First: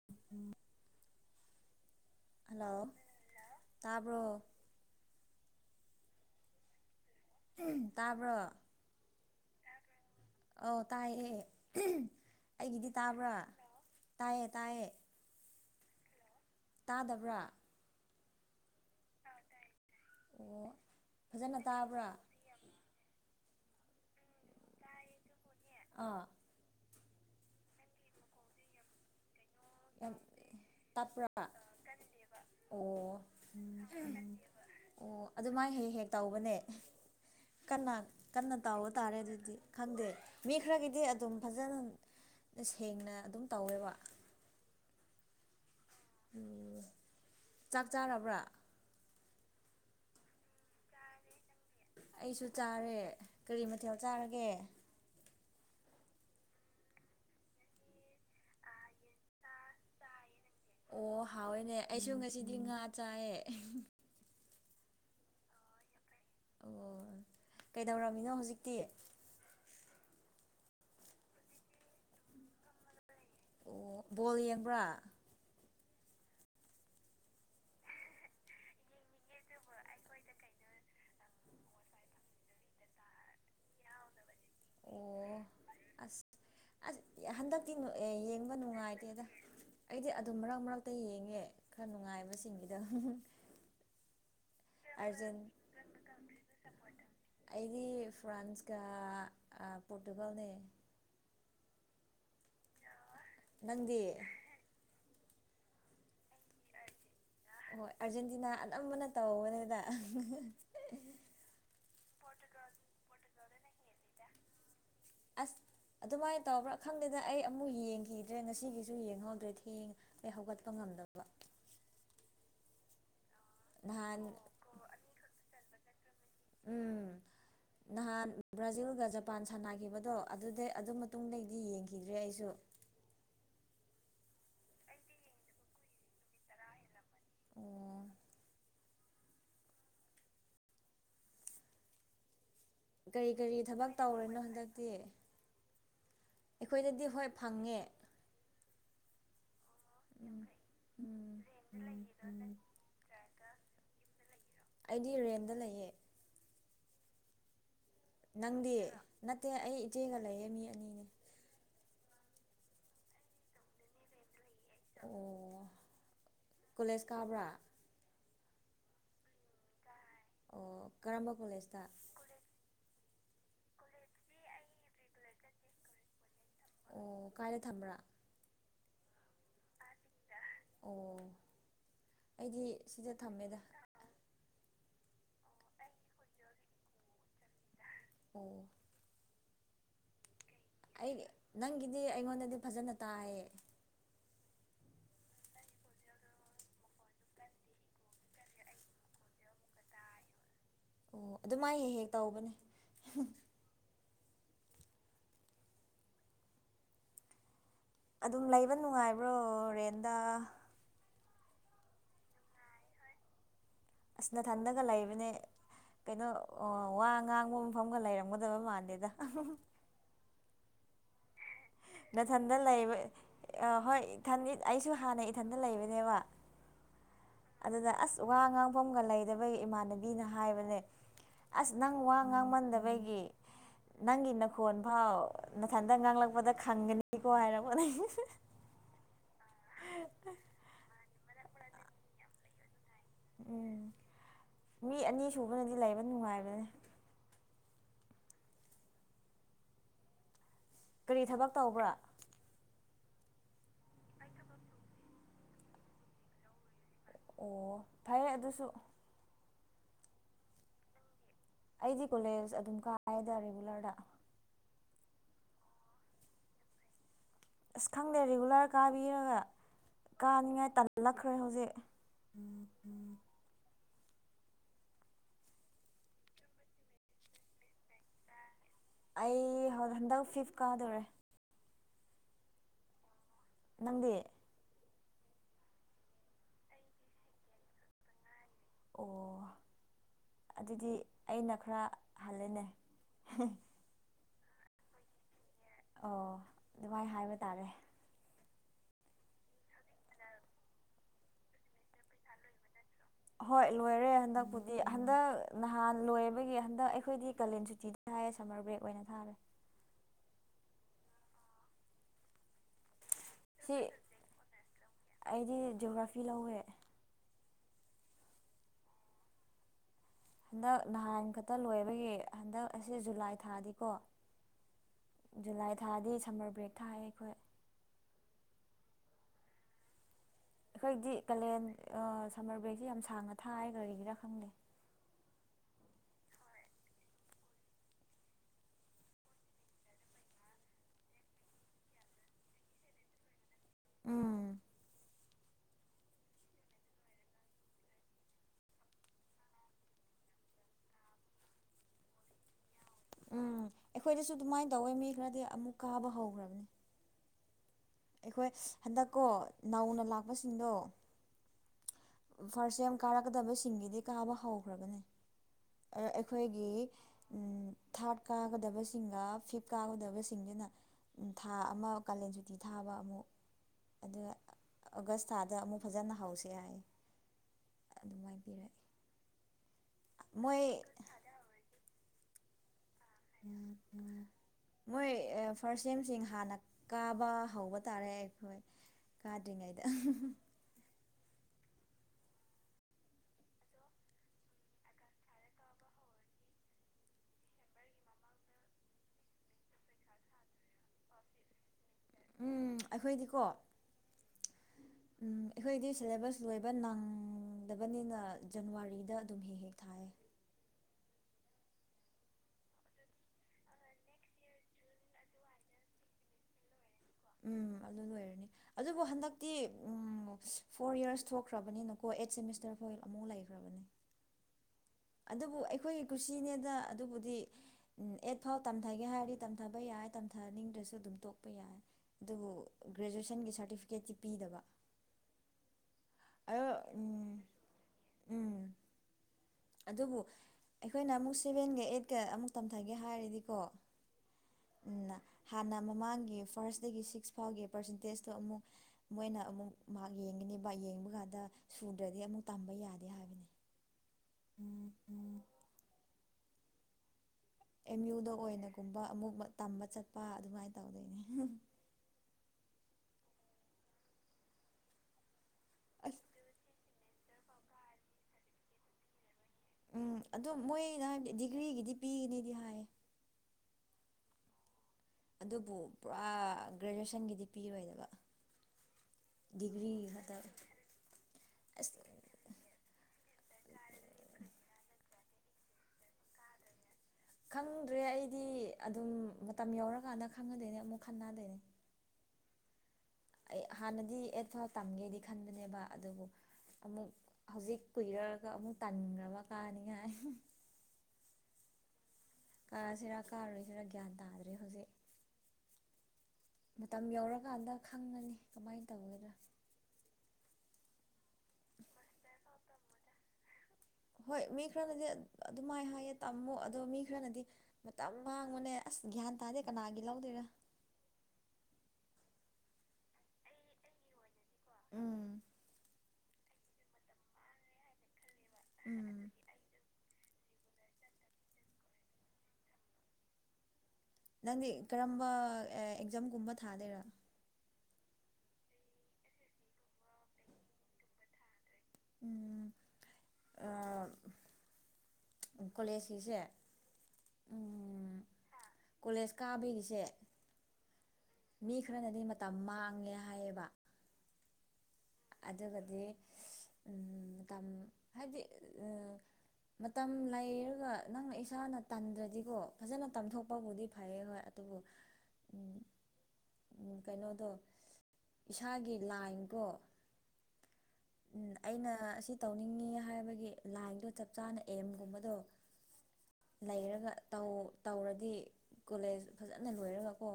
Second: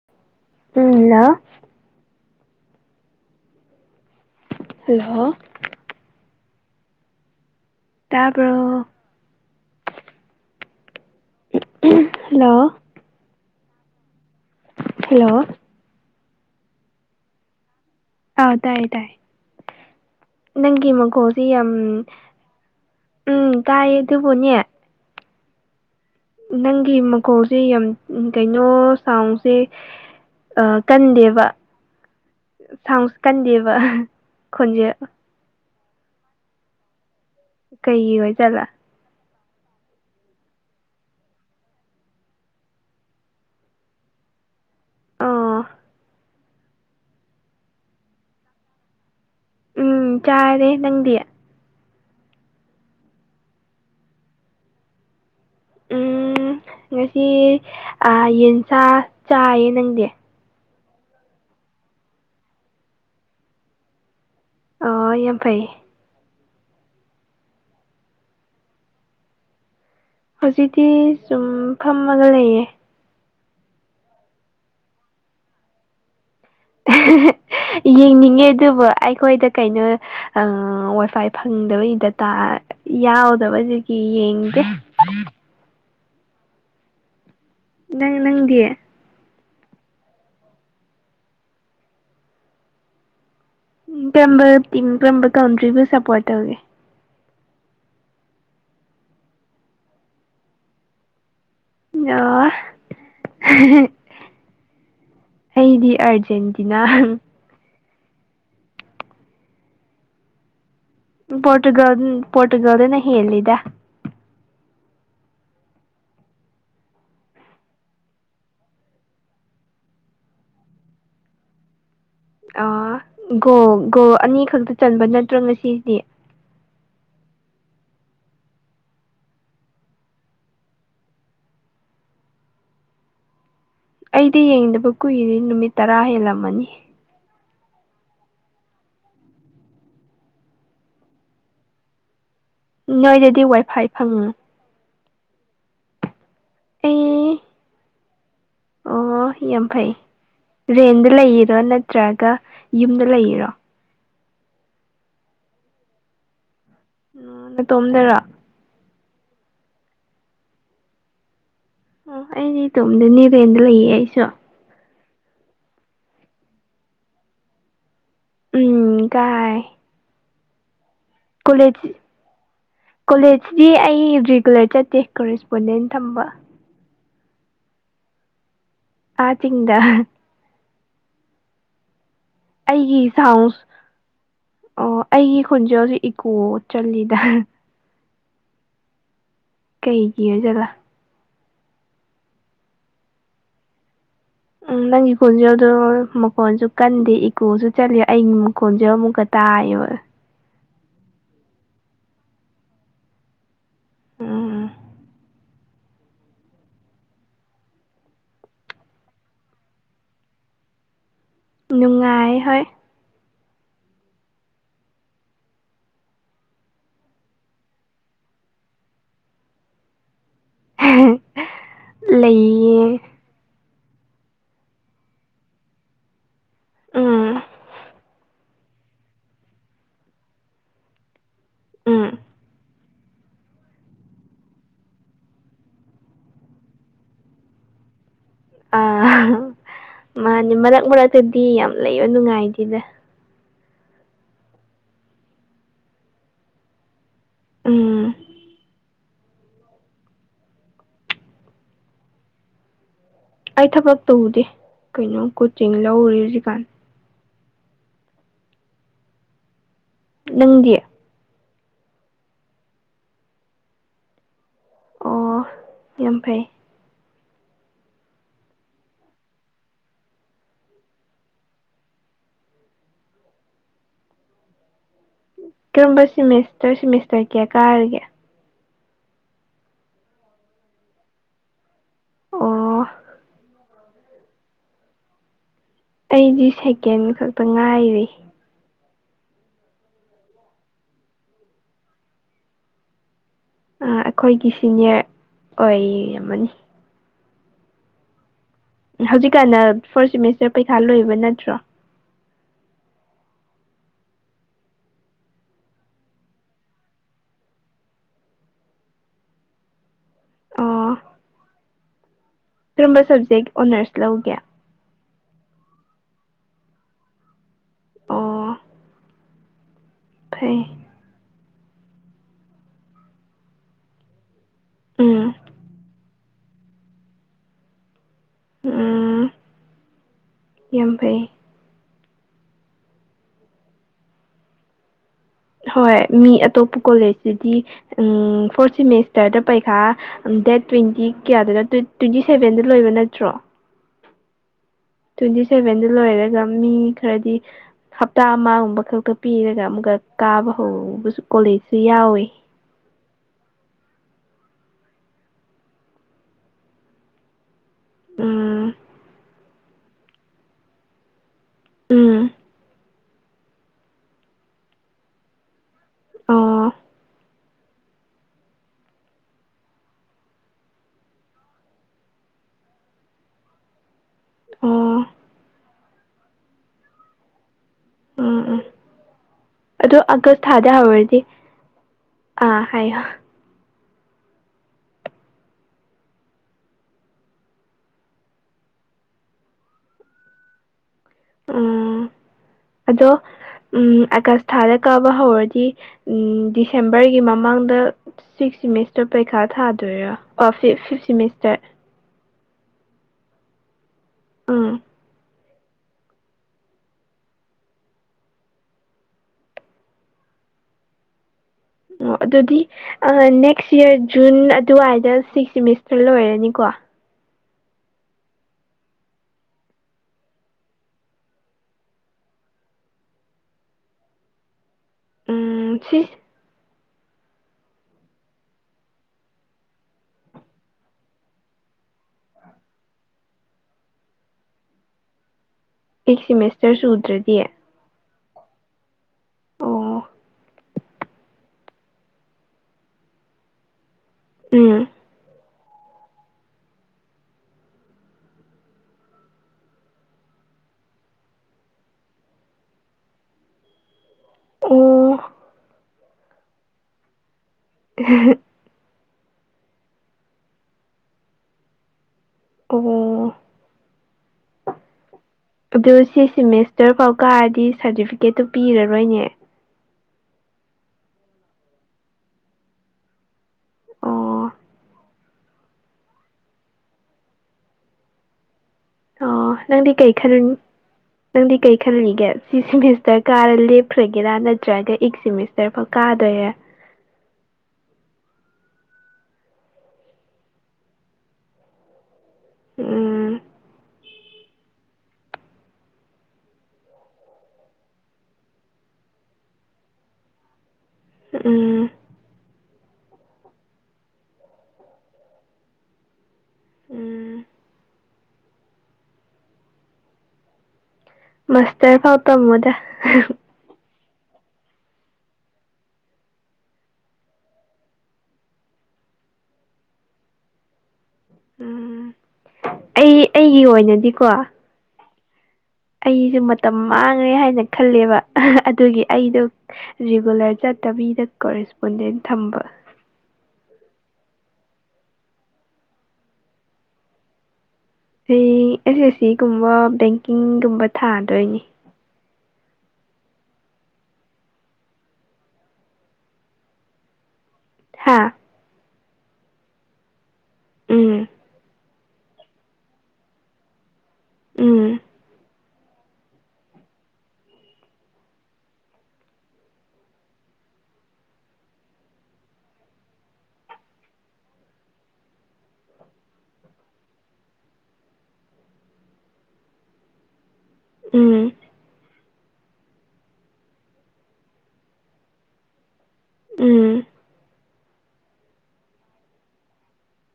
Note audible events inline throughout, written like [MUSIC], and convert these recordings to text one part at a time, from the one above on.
[UNINTELLIGIBLE] ꯎꯝꯂꯣ hello ꯇꯥꯕ꯭ꯔꯣ hello ꯇꯥꯕ꯭ꯔꯣ ꯑꯥꯎ ꯇꯥꯏꯌꯦ ꯍꯜꯂꯣ ꯑꯩꯒꯤꯗꯤ ꯇꯥꯕ꯭ꯔꯥ ꯇꯥꯏꯌꯦ ꯇꯥꯏꯌꯦ ꯍꯜꯂꯣ ꯇꯥꯗꯕ꯭ꯔꯥ ꯑꯥ ꯇꯥꯏꯌꯦ ꯇꯥꯏꯌꯦ ꯑꯣ ꯅꯪꯒꯤ ꯃꯈꯣꯁꯤ ꯐꯖꯅ ꯌꯥꯝ ꯇꯥꯕ꯭ꯔꯥ ꯎꯝ ꯇꯥꯏ ꯑꯗꯨꯕꯣꯅꯦ ꯑ ꯅꯪꯒꯤ ꯃꯈꯣꯜꯁꯦ ꯌꯥꯝ ꯀꯩꯅꯣ ꯁꯥꯎꯟꯁꯦ ꯌꯥꯝ ꯑ ꯇꯞꯄ꯭ꯔꯥ ꯀꯟꯗꯦꯕ ꯁꯥꯎꯁ ꯑꯣ ꯀꯟꯗꯦꯕ ꯈꯣꯟꯖꯦ ꯑꯣ ꯑꯗꯨꯃꯥꯏ ꯍꯦꯛ ꯍꯦꯛ ꯇꯧꯕꯅꯦ ꯀꯟꯅ ꯀꯩꯒꯤ ꯀꯟꯅ ꯑꯣꯏꯖꯥꯠꯂꯥ ꯇꯑ‌ꯣ ꯇꯥꯔꯦ ꯑꯗꯨꯗꯤ ꯈꯪꯗꯦ ꯃꯤ ꯈꯔꯒꯤꯗꯤ ꯑꯗꯨꯝ ꯐꯖꯅ ꯇꯁꯦꯡꯅ ꯑꯗꯨꯝ ꯇꯧꯋꯦꯕ ꯑꯥ ꯎꯝ ꯆꯥꯛ ꯆꯥꯔꯕ꯭ꯔꯥ ꯎꯝ ꯆꯥꯔꯦ ꯅꯪꯗꯤ ꯑꯩꯁꯨ ꯆꯥꯔꯦ ꯀꯔꯤ ꯃꯊꯦꯜ ꯆꯥꯔꯒꯦ ꯎꯝ ꯉꯁꯤ ꯑ ꯌꯦꯟꯁꯥ ꯆꯥꯏꯌꯦ ꯅꯪꯗꯤ ꯑꯣ ꯍꯥꯎꯋꯦꯅꯦ ꯑꯩꯁꯨ ꯉꯁꯤꯗꯤ ꯉꯥ ꯆꯥꯏꯌꯦ ꯑꯣ ꯌꯥꯝ ꯐꯩ ꯑꯣ ꯀꯩꯗꯧꯔꯝꯃꯤꯅꯣ ꯍꯧꯖꯤꯛꯇꯤ ꯍꯧꯖꯤꯛꯇꯤ ꯁꯨꯝ ꯐꯝꯃꯒ ꯂꯩꯌꯦ ꯑꯣ ꯕꯣꯜ ꯌꯦꯡꯕ꯭ꯔꯥ [UNINTELLIGIBLE] ꯌꯦꯡꯅꯤꯡꯉꯦ ꯑꯗꯨꯕꯨ ꯑꯩꯈꯣꯏꯗ ꯀꯩꯅꯣ ꯑ ꯋꯥꯏ ꯐꯥꯏ ꯐꯪꯗꯕꯩ ꯗꯇꯥ ꯌꯥꯎꯗꯕꯁꯤꯒꯤ ꯌꯦꯡꯗꯦ ꯑꯣ ꯑꯁ ꯑꯁ ꯍꯟꯗꯛꯇꯤ ꯅꯪ ꯌꯦꯡꯕ ꯅꯪꯗꯤ ꯅꯨꯡꯉꯥꯏꯇꯦꯗ ꯑꯩꯗꯤ ꯑꯗꯨꯝ ꯃꯔꯛ ꯃꯔꯛꯇ ꯌꯦꯡꯉꯦ ꯈꯔ ꯅꯨꯡꯉꯥꯏꯕꯁꯤꯡꯒꯤꯗ [UNINTELLIGIBLE] ꯎ ꯀꯔꯝꯕ ꯇꯤ ꯀꯔꯝꯕ ꯑꯥꯔꯖꯦꯟ ꯀꯥꯎꯟꯇ꯭ꯔꯤꯕꯨ ꯁꯞꯄꯣꯔꯠ ꯇꯧꯒꯦ ꯑꯩꯗꯤ ꯐ꯭ꯔꯥꯟꯁꯒ ꯄꯣꯔꯇꯨꯒꯥꯜꯅꯦ ꯑꯣ ꯅꯪꯗꯤ ꯑꯩꯗꯤ ꯑꯥꯔꯖꯦꯟꯇ ꯏꯅ ꯍꯣꯏ ꯑꯥꯔꯖꯦꯟꯇꯤꯅꯥ ꯑꯅꯝꯕꯅ ꯇꯧꯕꯅꯦꯗ ꯄꯣꯔꯇꯨꯒꯜ ꯄꯣꯔꯇꯨꯒꯜꯗꯅ ꯍꯦꯜꯂꯤꯗ ꯑꯁ ꯑꯗꯨꯃꯥꯏꯅ ꯇꯧꯕ꯭ꯔꯥ ꯈꯪꯗꯦꯅ ꯑꯩ ꯑꯃꯨꯛ ꯌꯦꯡꯈꯤꯗ꯭ꯔꯦ ꯉꯁꯤꯒꯤꯁꯨ ꯌꯦꯡꯍꯧꯗ꯭ꯔꯦ ꯊꯦꯡꯉ ꯑꯩ ꯍꯧꯒꯠꯄ ꯉꯝꯗꯕ ꯒꯣ ꯒꯣ ꯅꯍꯥꯟ ꯑꯅꯤ ꯈꯛꯇ ꯆꯟꯕ ꯅꯠꯇ꯭ꯔꯣ ꯉꯁꯤꯗꯤ ꯎꯝ [INAUDIBLE] ꯅꯍꯥꯟ ꯕ꯭ꯔꯥꯖꯤꯜꯒ ꯖꯄꯥꯟ ꯁꯥꯟꯅꯈꯤꯕꯗꯣ ꯑꯗꯨꯗꯩ ꯑꯗꯨ ꯃꯇꯨꯡꯗꯩꯗꯤ ꯌꯦꯡꯈꯤꯗ꯭ꯔꯦ ꯑꯩꯁꯨ ꯑꯩꯗꯤ ꯌꯦꯡꯗꯕ ꯀꯨꯏꯔꯤ ꯅꯨꯃꯤꯠ ꯇꯔꯥ ꯍꯦꯜꯂꯝꯃꯅꯤ ꯑꯣ ꯀꯔꯤ ꯅꯣꯏꯗꯗꯤ ꯀꯔꯤ ꯋꯥꯏꯐꯥꯏ ꯊꯕꯛ ꯐꯪꯉ ꯇꯧꯔꯅꯣ ꯍꯟꯗꯛꯇꯤ ꯑꯩꯈꯣꯏꯗꯗꯤ ꯍꯣꯏ ꯑꯩ ꯐꯪꯉꯦ ꯑꯣ ꯌꯥꯝ ꯐꯩ ꯔꯦꯟꯗ ꯎꯝ ꯂꯩꯔꯣ ꯅꯠꯇ꯭ꯔꯒ ꯌꯨꯝꯗ ꯂꯩꯔꯣ ꯑꯩꯗꯤ ꯔꯦꯝꯗ ꯂꯩꯌꯦ ꯎꯝ ꯅꯇꯣꯝꯗꯔꯣ ꯅꯪꯗꯤ ꯅꯠꯇꯦ ꯑꯩ ꯏꯆꯦꯒ ꯂꯩꯌꯦ ꯃꯤ ꯑꯅꯤꯅꯦ ꯑꯣ ꯑꯩꯗꯤ ꯏꯇꯣꯝꯗ ꯅꯤ ꯔꯦꯟꯗ ꯂꯩꯌꯦ ꯑꯩꯁꯨ ꯑꯣ ꯀꯣꯂꯦꯖ ꯀꯥꯕ꯭ꯔꯥ ꯎꯝ ꯀꯥꯏ ꯑꯣ ꯀꯔꯝꯕ ꯀꯣꯂꯦꯖꯇ ꯀꯣꯂꯦꯖꯁꯤꯗꯤ ꯑꯩ ꯔꯤꯒꯨꯂꯔ ꯆꯠꯇꯦ ꯀꯔꯦꯁꯄꯣꯟꯗꯦꯟ ꯊꯝꯕ ꯑꯣ ꯀꯥꯏꯗ ꯊꯝꯕ꯭ꯔꯥ ꯑꯥꯁꯤꯡꯗ ꯑꯣ ꯑꯩꯗꯤ ꯑꯩꯒꯤ ꯁꯤꯗ ꯊꯝꯃꯦꯗ ꯁꯥꯎꯟꯁ ꯑꯣ ꯑꯩꯒꯤ ꯈꯨꯣꯟꯖꯦꯜꯁꯤ ꯏꯀꯣ ꯆꯜꯂꯤꯗ ꯑꯣ ꯀꯩꯒꯤ ꯑꯣꯏꯖꯠꯂꯥ ꯑꯩ ꯅꯪꯒꯤꯗꯤ ꯑꯩꯉꯣꯟꯗꯗꯤ ꯐꯖꯅ ꯇꯥꯏꯌꯦ ꯎꯝ ꯅꯪꯒꯤ ꯈꯣꯟꯖꯦꯜꯗꯣ ꯃꯈꯣꯟꯁꯨ ꯀꯟꯗꯦ ꯏꯀꯣꯁꯨ ꯆꯠꯂꯤ ꯑꯩ ꯈꯣꯟꯖꯦꯜ ꯑꯃꯨꯛꯀ ꯇꯥꯏꯕ ꯑꯣ ꯑꯗꯨꯃꯥꯏ ꯍꯦꯛ ꯍꯦꯛ ꯇꯧꯕꯅꯦ ꯎꯝꯝ ꯑꯗꯨꯝ ꯂꯩꯕ ꯅꯨꯡꯉꯥꯏꯕ꯭ꯔꯣ ꯔꯦꯟꯗ ꯅꯨꯡꯉꯥꯏ ꯍꯣꯏ ꯑꯁꯅ ꯊꯟꯗꯒ ꯂꯩꯕꯅꯦ ꯀꯩꯅꯣ ꯋꯥ ꯉꯥꯡꯕ ꯃꯐꯝꯒ ꯂꯩꯔꯝꯒꯗꯕ ꯃꯥꯟꯗꯦꯗ ꯏꯊꯟꯗ ꯂꯩꯌꯦ ꯂꯩꯕ ꯍꯣꯏ ꯏꯊꯟ ꯑꯩꯁꯨ ꯍꯥꯟꯅ ꯏꯊꯟꯗ ꯂꯩꯕꯅꯦꯕ ꯎꯝ ꯑꯗꯨꯗ ꯑꯁ ꯋꯥ ꯉꯥꯡꯐꯝꯒ ꯂꯩꯗꯕꯩ ꯏꯃꯥꯟꯅꯕꯤꯅ ꯍꯥꯏꯕꯅꯦ ꯑꯁ ꯅꯪ ꯎꯝ ꯋꯥ ꯉꯥꯡꯃꯟꯗꯕꯒꯤ ꯅꯪꯒꯤ ꯅꯈꯣꯟ ꯐꯥꯎ ꯅꯊꯟꯗ ꯉꯥꯡꯂꯛꯄꯗ ꯈꯪꯒꯅꯤꯀꯣ ꯍꯥꯏꯔꯛꯄꯅꯤ [UNINTELLIGIBLE] ꯑꯥ ꯃꯥꯅꯤ ꯃꯔꯛ ꯃꯔꯛꯇꯗꯤ ꯌꯥꯝ ꯂꯩꯕ ꯅꯨꯡꯉꯥꯏꯇꯦꯗ ꯎꯝ ꯃꯤ ꯑꯅꯤ ꯁꯨꯕꯅꯗꯤ ꯂꯩꯕ ꯅꯨꯡꯉꯥꯏꯕꯅꯦ ꯎꯝ ꯀꯔꯤ ꯊꯕꯛ ꯇꯧꯕ꯭ꯔꯥ ꯑꯩ ꯊꯕꯛ ꯇꯧꯗꯦ ꯀꯩꯅꯣ ꯀꯣꯆꯤꯡ ꯂꯧꯔꯤ ꯍꯧꯖꯤꯛꯀꯥꯟ ꯑꯣ ꯐꯩꯌꯦ ꯑꯗꯨꯁꯨ ꯅꯪꯗꯤ ꯑꯩꯗꯤ ꯀꯣꯂꯦꯖ ꯑꯗꯨꯝ ꯀꯥꯏꯗ ꯔꯤꯒꯨꯂꯔꯗ ꯑꯣ ꯌꯥꯝ ꯐꯩ ꯑꯁ ꯈꯪꯗꯦ ꯔꯤꯒꯨꯂꯔ ꯀꯥꯕꯤꯔꯒ ꯀꯥꯅꯤꯡꯉꯥꯏ ꯇꯜꯂꯛꯈ꯭ꯔꯦ ꯍꯧꯖꯤꯛ [INAUDIBLE] ꯀꯔꯝꯕ ꯁꯤꯃꯦꯁꯇꯔ ꯁꯤꯃꯦꯁꯇꯔ ꯀꯌꯥ ꯀꯥꯔꯤꯒꯦ ꯑꯩ ꯍ ꯍꯟꯗꯛ ꯐꯤꯐ ꯀꯥꯗꯣꯔꯦ ꯑꯣ ꯅꯪꯗꯤ ꯑꯩꯗꯤ ꯁꯦꯀꯦꯟ ꯈꯛꯇ ꯉꯥꯏꯔꯤ ꯑꯣ ꯑꯗꯨꯗꯤ ꯑꯩꯅ ꯈꯔ ꯍꯜꯂꯦꯅꯦ ꯑꯥ ꯑꯈꯣꯏꯒꯤ ꯁꯦꯅꯤꯌꯔ ꯑꯣ ꯑꯗꯨꯃꯥꯏ ꯍꯥꯏꯕ ꯇꯥꯔꯦ ꯍꯧꯖꯤꯛꯀꯥꯟꯅ ꯐꯥꯔꯁ ꯁꯦꯃꯤꯁꯇꯔ ꯄꯩꯈꯥ ꯂꯣꯏꯕ ꯅꯠꯇ꯭ꯔꯣ [UNINTELLIGIBLE] ꯍꯣꯏ ꯂꯣꯏꯔꯦ ꯍꯟꯗꯛꯄꯨꯗꯤ ꯍꯟꯗꯛ ꯅꯍꯥꯟ ꯂꯣꯏꯕꯒꯤ ꯍꯟꯗꯛ ꯑꯩꯈꯣꯏꯗꯤ ꯀꯥꯂꯦꯟ ꯁꯨꯇꯤ ꯊꯥꯏꯌꯦ ꯁꯃꯔ ꯕ꯭ꯔꯦꯛ ꯑꯣꯏꯅ ꯊꯥꯔꯦ ꯑꯥ ꯀꯔꯝꯕ ꯁꯕꯖꯦꯛ ꯁꯤ ꯑꯣꯅꯔꯁ ꯂꯧꯒꯦ ꯑꯩꯗꯤ ꯖꯤꯑꯣꯒ꯭ꯔꯥꯐꯤ ꯂꯧꯋꯦ ꯑꯣ ꯐꯩ ꯍꯟꯗꯛ ꯅꯍꯥꯟ ꯈꯛꯇ ꯂꯣꯏꯕꯒꯤ ꯍꯟꯗꯛ ꯑꯁꯤ ꯖꯨꯂꯥꯏ ꯊꯥꯗꯤꯀꯣ ꯎꯝ ꯖꯨꯂꯥꯏ ꯊꯥꯗꯤ ꯁꯝꯃꯔ ꯕ꯭ꯔꯦꯛ ꯊꯥꯏ ꯑꯩꯈꯣꯏ ꯎꯝ ꯌꯥꯝ ꯑꯩꯈꯣꯏꯗꯤ ꯐꯩ ꯀꯥꯂꯦꯟ ꯑꯥ ꯁꯝꯃꯔ ꯕ꯭ꯔꯦꯛꯁꯤ ꯌꯥꯝ ꯁꯥꯡꯅ ꯊꯥꯏ ꯀꯔꯤꯒꯤꯔꯥ ꯈꯪꯗꯦ ꯍꯣꯏ ꯃꯤ ꯑꯇꯣꯞꯄ ꯀꯣꯂꯦꯖꯇꯗꯤ ꯎꯝ ꯐꯣꯔ ꯁꯤꯃꯦꯁꯇꯔꯗ ꯄꯩꯈꯥ ꯑꯝ ꯗꯦꯠ ꯇ꯭ꯋꯦꯟꯇꯤ ꯀꯌꯥꯗꯅꯣ ꯇ꯭ꯋꯦ ꯇ꯭ꯋꯦꯟꯇꯤ ꯁꯦꯚꯦꯟꯗ ꯂꯣꯏꯕ ꯅꯠꯇ꯭ꯔꯣ ꯎꯝ ꯇ꯭ꯋꯦꯟꯇꯤ ꯁꯚꯦꯟꯗ ꯂꯣꯏꯔꯒ ꯃꯤ ꯈꯔꯗꯤ ꯍꯞꯇꯥ ꯑꯃꯒꯨꯝꯕ ꯈꯛꯇ ꯄꯤꯔꯒ ꯑꯃꯨꯛꯀ ꯀꯥꯕ ꯍꯧꯕꯁꯨ ꯀꯣꯂꯦꯖꯁꯦ ꯌꯥꯎꯋꯦ ꯎꯝ ꯑꯈꯣꯏꯗꯁꯨ ꯑꯗꯨꯃꯥꯏꯅ ꯇꯧꯋꯦ ꯃꯤ ꯈꯔꯗꯤ ꯑꯃꯨꯛ ꯀꯥꯕ ꯍꯧꯒ꯭ꯔꯕꯅꯤ ꯑꯩꯈꯣꯏ ꯎꯝ ꯍꯟꯗꯛꯀꯣ ꯅꯧꯅ ꯂꯥꯛꯄꯁꯤꯡꯗꯣ ꯎꯝ ꯐꯥꯔꯁ ꯁꯦꯝ ꯀꯥꯔꯛꯀꯗꯕꯁꯤꯡꯒꯤꯗꯤ ꯀꯥꯕ ꯍꯧꯈ꯭ꯔꯕꯅꯤ ꯑꯩꯈꯣꯏꯒꯤ ꯑꯣ ꯎꯝ ꯊꯥꯔꯠ ꯀꯥꯒꯗꯕꯁꯤꯡꯒ ꯐꯤꯞ ꯀꯥꯒꯗꯕꯁꯤꯡꯖꯤꯅ ꯎꯝ ꯊꯥ ꯑꯃ ꯀꯥꯂꯦꯟ ꯁꯨꯇꯤ ꯊꯥꯕ ꯑꯃꯨꯛ ꯑꯗꯨ ꯑꯣ ꯑꯥꯒꯁ꯭ꯠ ꯊꯥꯗ ꯑꯃꯨꯛ ꯐꯖꯅ ꯍꯧꯁꯦ ꯍꯥꯏꯌꯦ ꯑꯗꯨꯃꯥꯏ ꯎꯝ ꯎꯝ ꯄꯤꯔꯛꯑꯦ ꯑꯗꯣ ꯑꯥꯒꯁ꯭ꯠ ꯃꯣꯏ ꯊꯥꯗ ꯍꯧꯔꯗꯤ ꯑꯥ ꯍꯥꯏꯌꯣ [UNINTELLIGIBLE] ꯃꯣꯏ ꯐꯥꯔꯁ ꯁꯦꯝꯁꯤꯡ ꯍꯥꯟꯅ ꯀꯥꯕ ꯍꯧꯕ ꯇꯥꯔꯦ ꯑꯩꯈꯣꯏ ꯀꯥꯗ꯭ꯔꯤꯉꯩꯗ ꯎꯝ ꯑꯗꯣ ꯎꯝ ꯑꯥꯒꯁ꯭ꯇ ꯊꯥꯗ ꯀꯥꯕ ꯍꯧꯔꯗꯤ ꯎꯝ ꯗꯤꯁꯦꯝꯕꯔꯒꯤ ꯃꯃꯥꯡꯗ ꯁꯤꯛꯁ ꯁꯦꯃꯤꯁꯇꯔ ꯄꯩꯈꯥ ꯊꯥꯗꯣꯏꯔ ꯑꯥꯥ ꯐꯤꯞ ꯐꯤꯞ ꯁꯦꯃꯤꯁꯇꯔ ꯎꯝ ꯑꯩꯈꯣꯏꯗꯤꯀꯣ ꯑꯥ ꯑꯩꯈꯣꯏꯗꯤ ꯁꯦꯂꯦꯕꯁ ꯂꯣꯏꯕ ꯅꯪꯗꯕꯅꯤꯅ ꯖꯅꯋꯥꯔꯤꯗ ꯑꯗꯨꯝ ꯍꯦꯛ ꯍꯦꯛ ꯊꯥꯏ ꯑꯣ ꯑꯗꯨꯗꯤ ꯅꯦꯛꯁ ꯌꯔ ꯖꯨꯟ ꯑꯗꯨꯋꯥꯏꯗ ꯁꯤꯛꯁ ꯁꯤꯦꯃꯤꯁꯇꯔ ꯂꯣꯏꯔꯅꯤꯀꯣ ꯎꯝ ꯑꯗꯨ ꯂꯣꯏꯔꯅꯤ ꯑꯗꯨꯕꯨ ꯍꯟꯗꯛꯇꯤ ꯐꯣꯔ ꯌꯔꯁ ꯊꯣꯛꯈ꯭ꯔꯕꯅꯤꯅꯀꯣ ꯑꯩꯠ ꯁꯦꯃꯤꯁꯇꯔ ꯐꯥꯎ ꯑꯃꯨꯛ ꯂꯩꯈ꯭ꯔꯕꯅꯤ ꯑꯗꯨꯕꯨ ꯎꯝ ꯑꯩꯈꯣꯏꯒꯤ ꯁꯤ ꯀꯟꯁꯤꯅꯦꯗ ꯑꯗꯨꯕꯨꯗꯤ ꯑꯦꯠ ꯐꯥꯎ ꯇꯝꯊꯒꯦ ꯍꯥꯏꯔꯗꯤ ꯇꯝꯊꯕ ꯌꯥꯏ ꯇꯝꯊꯅꯤꯡꯗ꯭ꯔꯁꯨ ꯑꯗꯨꯝ ꯇꯣꯛꯄ ꯌꯥꯏ ꯑꯗꯨꯕꯨ ꯒ꯭ꯔꯦꯖꯨꯑꯦꯁꯟꯒꯤ ꯁꯔꯗꯤꯐꯤꯀꯦꯠꯇꯤ ꯄꯤꯗꯕ ꯑꯩꯠ ꯑꯗꯣ ꯁꯤꯃꯦꯁꯇꯔ ꯎꯝ ꯁꯨꯗ꯭ꯔꯗꯤ ꯎꯝ ꯑꯣ ꯑꯗꯨꯕꯨ ꯑꯩꯈꯣꯏꯅ ꯑꯃꯨꯛ ꯁꯦꯚꯦꯟꯒ ꯑꯩꯠꯀ ꯑꯃꯨꯛ ꯇꯝꯊꯒꯦ ꯍꯥꯏꯔꯗꯤꯀꯣ ꯎꯝ ꯎꯝ ꯅ ꯃꯃꯥꯡꯒꯤ ꯐꯥꯔ꯭ꯁꯇꯒꯤ ꯁꯤꯛꯁ ꯐꯥꯎꯒꯤ ꯄꯥꯔꯁꯦꯟꯇꯦꯖꯇꯣ ꯑꯃꯨꯛ ꯃꯣꯏꯅ ꯑꯃꯨꯛ ꯃꯥꯔꯛ ꯌꯦꯡꯒꯅꯤꯕ ꯌꯦꯡꯕ ꯀꯥꯟꯗ ꯁꯨꯗ꯭ꯔꯗꯤ ꯑꯃꯨꯛ ꯇꯝꯕ ꯌꯥꯗꯦ ꯍꯥꯏꯕꯅꯦ ꯑꯣ [UNINTELLIGIBLE] ꯑꯦꯝ ꯌꯨꯗ ꯑꯣꯏꯅꯒꯨꯝꯕ ꯑꯃꯨꯛ ꯇꯝꯕ ꯆꯠꯄ ꯑꯗꯨꯃꯥꯏꯅ ꯇꯧꯗꯣꯏꯅꯦ ꯑꯣ ꯑꯗꯨ ꯑꯁ ꯁꯤꯁꯤꯅꯦ ꯗꯇꯔꯐꯥꯎ ꯀꯥꯔꯗꯤ ꯁꯥꯔꯇꯤꯐꯤꯀꯦꯠꯇꯨ ꯄꯤꯔꯔꯣꯏꯅꯦ ꯎꯝ ꯑꯗꯣ ꯃꯣꯏꯅ ꯍꯥꯏꯕꯗꯤ ꯗꯤꯒ꯭ꯔꯤꯒꯤꯗꯤ ꯄꯤꯒꯅꯤꯗꯤ ꯍꯥꯏꯌꯦ ꯑꯣ ꯑꯗꯨꯕꯨ ꯄꯨꯔꯥ ꯒ꯭ꯔꯦꯖꯨꯋꯦꯁꯟꯒꯤꯗꯤ ꯄꯤꯔꯣꯏꯗꯕ ꯑꯣ ꯅꯪꯗꯤ ꯗꯤꯒ꯭ꯔꯤ ꯀꯩ ꯈꯟ ꯈꯛꯇ ꯅꯪꯗꯤ ꯀꯩ ꯑꯁ ꯈꯜꯂꯤꯒꯦ ꯁꯤ ꯁꯦꯃꯤꯁꯇꯔ ꯀꯥꯔ ꯂꯦꯞꯈ꯭ꯔꯒꯦꯔꯥ ꯅꯠꯇ꯭ꯔꯒ ꯑꯦꯛ ꯁꯦꯃꯤꯁꯇꯔ ꯐꯥꯎ ꯀꯥꯗꯣꯏꯔꯦ ꯈꯪꯗ꯭ꯔꯦ ꯑꯩꯗꯤ ꯑꯗꯨꯝ ꯃꯇꯝ ꯌꯧꯔꯀꯥꯟꯗ ꯈꯪꯉꯗꯣꯏꯅꯦ ꯑꯃꯨꯛ ꯈꯟꯅꯗꯣꯏꯅꯦ ꯎꯝ ꯑꯩ ꯍꯥꯟꯅꯗꯤ ꯑꯦꯠꯚꯥꯟꯁ ꯇꯝꯒꯦꯗꯤ ꯈꯟꯕꯅꯦꯕ ꯑꯗꯨꯕꯨ ꯑꯃꯨꯛ ꯍꯧꯖꯤꯛ ꯀꯨꯏꯔꯒ ꯑꯃꯨꯛ ꯇꯟꯈ꯭ꯔꯕ ꯀꯥꯟꯅꯤꯉꯥꯏ ꯎꯝ ꯀꯥꯔꯁꯤꯔꯥ ꯀꯥꯔꯣꯏꯁꯤꯔꯥ ꯒ꯭ꯌꯥꯟ ꯇꯥꯗ꯭ꯔꯦ ꯍꯧꯖꯤꯛ ꯃꯇꯝ ꯎꯝ ꯌꯧꯔꯀꯥꯟꯗ ꯈꯪꯉꯅꯤ ꯀꯃꯥꯏꯅ ꯇꯧꯒꯗ꯭ꯔꯥ ꯃꯁꯇꯔ ꯐꯥꯎ ꯇꯝꯃꯣꯗ ꯍꯣꯏ ꯃꯤ ꯈꯔꯅꯗꯤ ꯑꯗꯨꯝꯃꯥꯏ ꯍꯥꯏꯌꯦ ꯇꯝꯃꯨ ꯑꯗꯣ ꯃꯤ ꯈꯔꯅꯗꯤ ꯃꯇꯝ ꯃꯥꯡꯕꯅꯦ ꯑꯁ ꯒ꯭ꯌꯥꯟ ꯇꯥꯗꯦ ꯀꯅꯥꯒꯤ ꯂꯧꯗꯣꯏꯔꯥ ꯎꯝ ꯑꯩ ꯑꯩꯒꯤ ꯑꯣꯏꯅꯗꯤꯀꯣ ꯎꯝ ꯑꯩꯁꯨ ꯃꯇꯝ ꯃꯥꯡꯉꯦ ꯍꯥꯏꯅ ꯈꯜꯂꯦꯕ ꯑꯗꯨꯒꯤ ꯎꯝ ꯑꯩꯗꯣ ꯔꯤꯒꯨꯂꯔ ꯆꯠꯇꯕꯤꯗ ꯀꯣꯔꯦꯁꯄꯣꯟꯗꯦꯟꯠ ꯊꯝꯕ ꯅꯪꯗꯤ ꯀꯔꯝꯕ ꯑꯦꯛꯖꯥꯝꯒꯨꯝꯕ ꯊꯥꯗꯣꯏꯔꯥ ꯁꯤ ꯑꯦꯁ ꯑꯦꯁ ꯁꯤꯒꯨꯝꯕ ꯕꯦꯡꯀꯤꯡꯒꯨꯝꯕ ꯊꯥꯗꯣꯏꯅꯤ ꯎ ꯑ ꯎꯝ ꯀꯣꯂꯦꯖ ꯁꯤꯡꯁꯦ ꯎꯝ ꯍꯥ ꯀꯣꯂꯦꯖ ꯀꯥꯕꯒꯤꯁꯦ ꯎꯝ ꯃꯤ ꯈꯔꯅꯗꯤ ꯃꯇꯝ ꯃꯥꯡꯉꯦ ꯍꯥꯏꯌꯦꯕ ꯎꯝ ꯑꯗꯨꯒꯗꯤ ꯎꯝ ꯇꯝ ꯍꯥꯏꯕꯗꯤ ꯑꯥ ꯃꯇꯝ ꯂꯩꯔꯒ ꯅꯪꯅ ꯏꯁꯥꯅ ꯇꯟꯗ꯭ꯔꯗꯤꯀꯣ ꯐꯖꯅ ꯇꯝꯊꯣꯛꯄꯕꯨꯗꯤ ꯐꯩ ꯍꯣꯏ ꯗꯨꯕꯨ ꯎꯝ ꯎꯝ ꯀꯩꯅꯣꯗꯣ ꯏꯁꯥꯒꯤ ꯂꯥꯏꯟꯀꯣ ꯎꯝ ꯑꯩꯅ ꯑꯁꯤ ꯇꯧꯅꯤꯡꯉꯤ ꯍꯥꯏꯕꯒꯤ ꯂꯥꯏꯟꯗꯣ ꯆꯞ ꯆꯥꯅ ꯑꯦꯝꯒꯨꯝꯕꯗꯣ ꯎꯝ ꯂꯩꯔꯒ ꯇꯧꯔꯗꯤ ꯀꯣꯂꯦꯖ ꯐꯖꯅ ꯂꯣꯏꯔꯒꯀꯣ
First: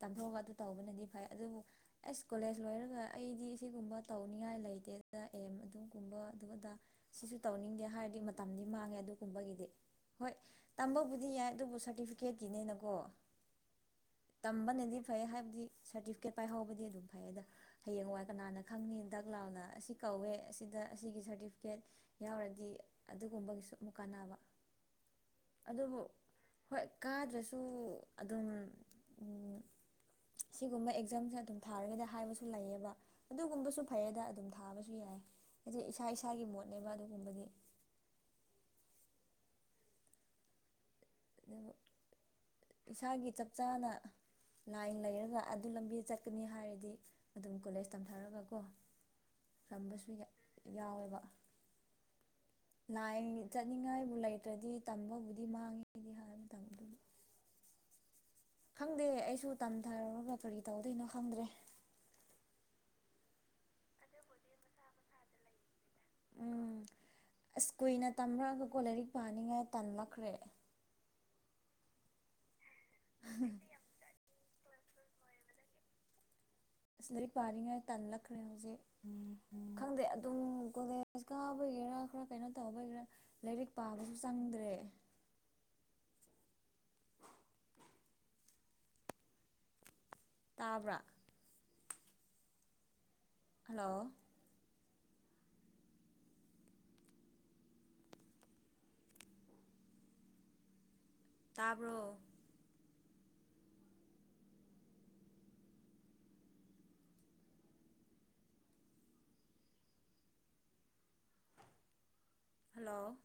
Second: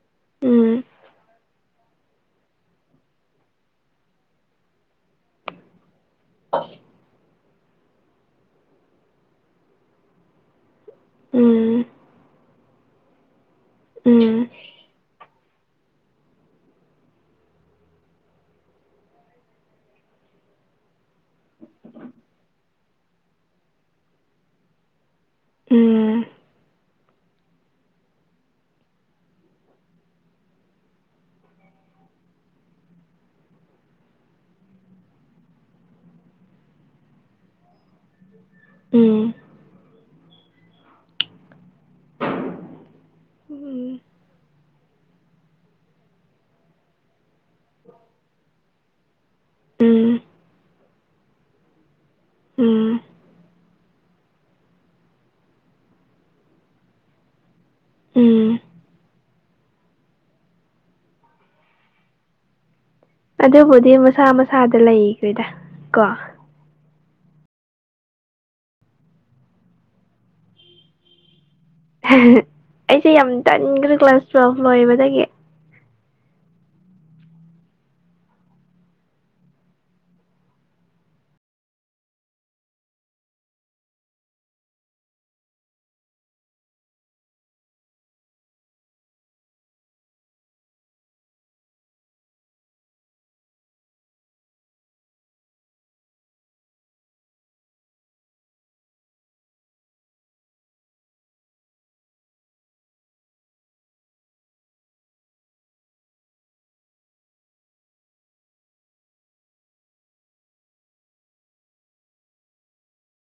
ꯇꯥꯝꯊꯣꯛꯑꯒ ꯑꯗꯨ ꯎꯝ ꯇꯧꯕꯅꯗꯤ ꯐꯩ ꯑꯗꯨꯕꯨ ꯑꯁ ꯀꯣꯂꯦꯖ ꯂꯣꯏꯔꯒ ꯑꯩꯗꯤ ꯁꯤꯒꯨꯝꯕ ꯇꯧꯅꯤꯡꯉꯥꯏ ꯂꯩꯇꯦꯗ ꯑꯦꯝ ꯑꯗꯨꯒꯨꯝꯕ ꯑꯗꯨꯗ ꯁꯤꯁꯨ ꯇꯧꯅꯤꯡꯗꯦ ꯍꯥꯏꯔꯗꯤ ꯃꯇꯝꯗꯤ ꯃꯥꯡꯉꯦ ꯑꯗꯨꯒꯨꯝꯕꯒꯤꯗꯤ ꯍꯣꯏ ꯇꯝꯕꯕꯨꯗꯤ ꯌꯥꯏ ꯑꯗꯨꯕꯨ ꯎꯝ ꯁꯔꯇꯤꯐꯤꯀꯦꯠꯀꯤꯅꯦꯅꯀꯣ ꯎꯝ ꯇꯝꯕꯅꯗꯤ ꯐꯩꯌꯦ ꯍꯥꯏꯕꯗꯤ ꯁꯔꯗꯤꯐꯤꯀꯦꯠ ꯄꯥꯏꯍꯧꯕꯗꯤ ꯑꯗꯨꯝ ꯐꯩ ꯌꯦꯗ ꯍꯌꯦꯡ ꯋꯥꯏ ꯀꯅꯥꯅ ꯈꯪꯅꯤ ꯗꯛ ꯂꯥꯎꯅ ꯑꯁꯤ ꯀꯧꯋꯦ ꯑꯁꯤꯗ ꯑꯁꯤꯒꯤ ꯁꯔꯗꯤꯐꯤꯀꯦꯠ ꯌꯥꯎꯔꯗꯤ ꯑꯗꯨꯒꯨꯝꯕꯒꯤꯁꯨ ꯑꯃꯨꯛ ꯀꯥꯟꯅꯕ [INAUDIBLE] ꯑꯗꯨꯕꯨ ꯎꯝ ꯍꯣꯏ ꯀꯥꯗ꯭ꯔꯁꯨ ꯑꯗꯨꯝ ꯁꯤꯒꯨꯝꯕ ꯑꯦꯛꯖꯥꯝꯁꯦ ꯑꯗꯨꯝ ꯊꯥꯔꯒꯗꯤ ꯍꯥꯏꯕꯁꯨ ꯂꯩꯌꯦꯕ ꯑꯗꯨꯒꯨꯝꯕꯁꯨ ꯐꯩꯌꯦꯗ ꯑꯗꯨꯝ ꯊꯥꯕꯁꯨ ꯌꯥꯏ ꯍꯥꯏꯗꯤ ꯏꯁꯥ ꯏꯁꯥꯒꯤ ꯃꯣꯠꯅꯦꯕ ꯑꯗꯨꯒꯨꯝꯕꯗꯤ ꯎꯝ ꯑꯗꯨ ꯏꯁꯥꯒꯤ ꯆꯞ ꯆꯥꯅ ꯎꯝ ꯂꯥꯏꯟ ꯂꯩꯔꯒ ꯑꯗꯨ ꯂꯝꯕꯤꯗ ꯆꯠꯀꯅꯤ ꯍꯥꯏꯔꯗꯤ ꯑꯗꯨꯝ ꯀꯣꯂꯦꯖ ꯇꯝꯊꯔꯒꯀꯣ ꯇꯝꯕꯁꯨ ꯎꯝ ꯌꯥꯎꯋꯦꯕ ꯎꯝ ꯂꯥꯏ ꯆꯠꯅꯤꯡꯉꯥꯏꯕꯨ ꯂꯩꯇ꯭ꯔꯗꯤ ꯇꯝꯕꯕꯨꯗꯤ ꯃꯥꯡꯉꯤꯗꯤ ꯍꯥꯏꯥꯟꯅ ꯇꯝꯕꯗꯨ ꯎꯝ ꯈꯪꯗꯦ ꯑꯩꯁꯨ ꯇꯝꯊꯔꯨꯔꯒ ꯀꯔꯤ ꯇꯧꯗꯣꯏꯅꯣ ꯈꯪꯗ꯭ꯔꯦ ꯑꯗꯨꯕꯨꯗꯤ ꯃꯁꯥ ꯃꯁꯥꯗ ꯂꯩꯈꯦꯗ ꯀꯣ ꯎꯝ ꯑꯁ ꯀꯨꯏꯅ ꯇꯝꯔꯛꯑꯒꯀꯣ ꯂꯥꯏꯔꯤꯛ ꯄꯥꯅꯤꯡꯉꯥꯏ ꯇꯝꯂꯛꯈ꯭ꯔꯦ ꯑꯩꯁꯦ ꯌꯥꯝ ꯇꯟꯈ꯭ꯔꯦ ꯀ꯭ꯂꯥꯁ ꯇꯨꯌꯦꯦꯜꯐ ꯂꯣꯏꯕꯗꯒꯤ ꯑꯁ ꯂꯥꯏꯛ ꯄꯥꯔꯤꯉꯩ ꯇꯥꯟꯜꯂꯛꯈ꯭ꯔꯦ ꯍꯧꯖꯤꯛ ꯎꯝ ꯈꯪꯗꯦ ꯑꯗꯨꯝ ꯀꯣꯂꯦꯖ ꯀꯥꯕꯒꯤꯒꯦꯔꯥ ꯈꯔ ꯀꯩꯅꯣ ꯇꯥꯕꯒꯤꯔꯥ ꯂꯥꯏꯔꯤꯛ ꯄꯥꯕꯁꯨ ꯆꯪꯗ꯭ꯔꯦ ꯇꯥꯕ꯭ꯔꯥ ꯍꯜꯂꯣ ꯇꯥꯕ꯭ꯔꯣ ꯍꯜꯂꯣ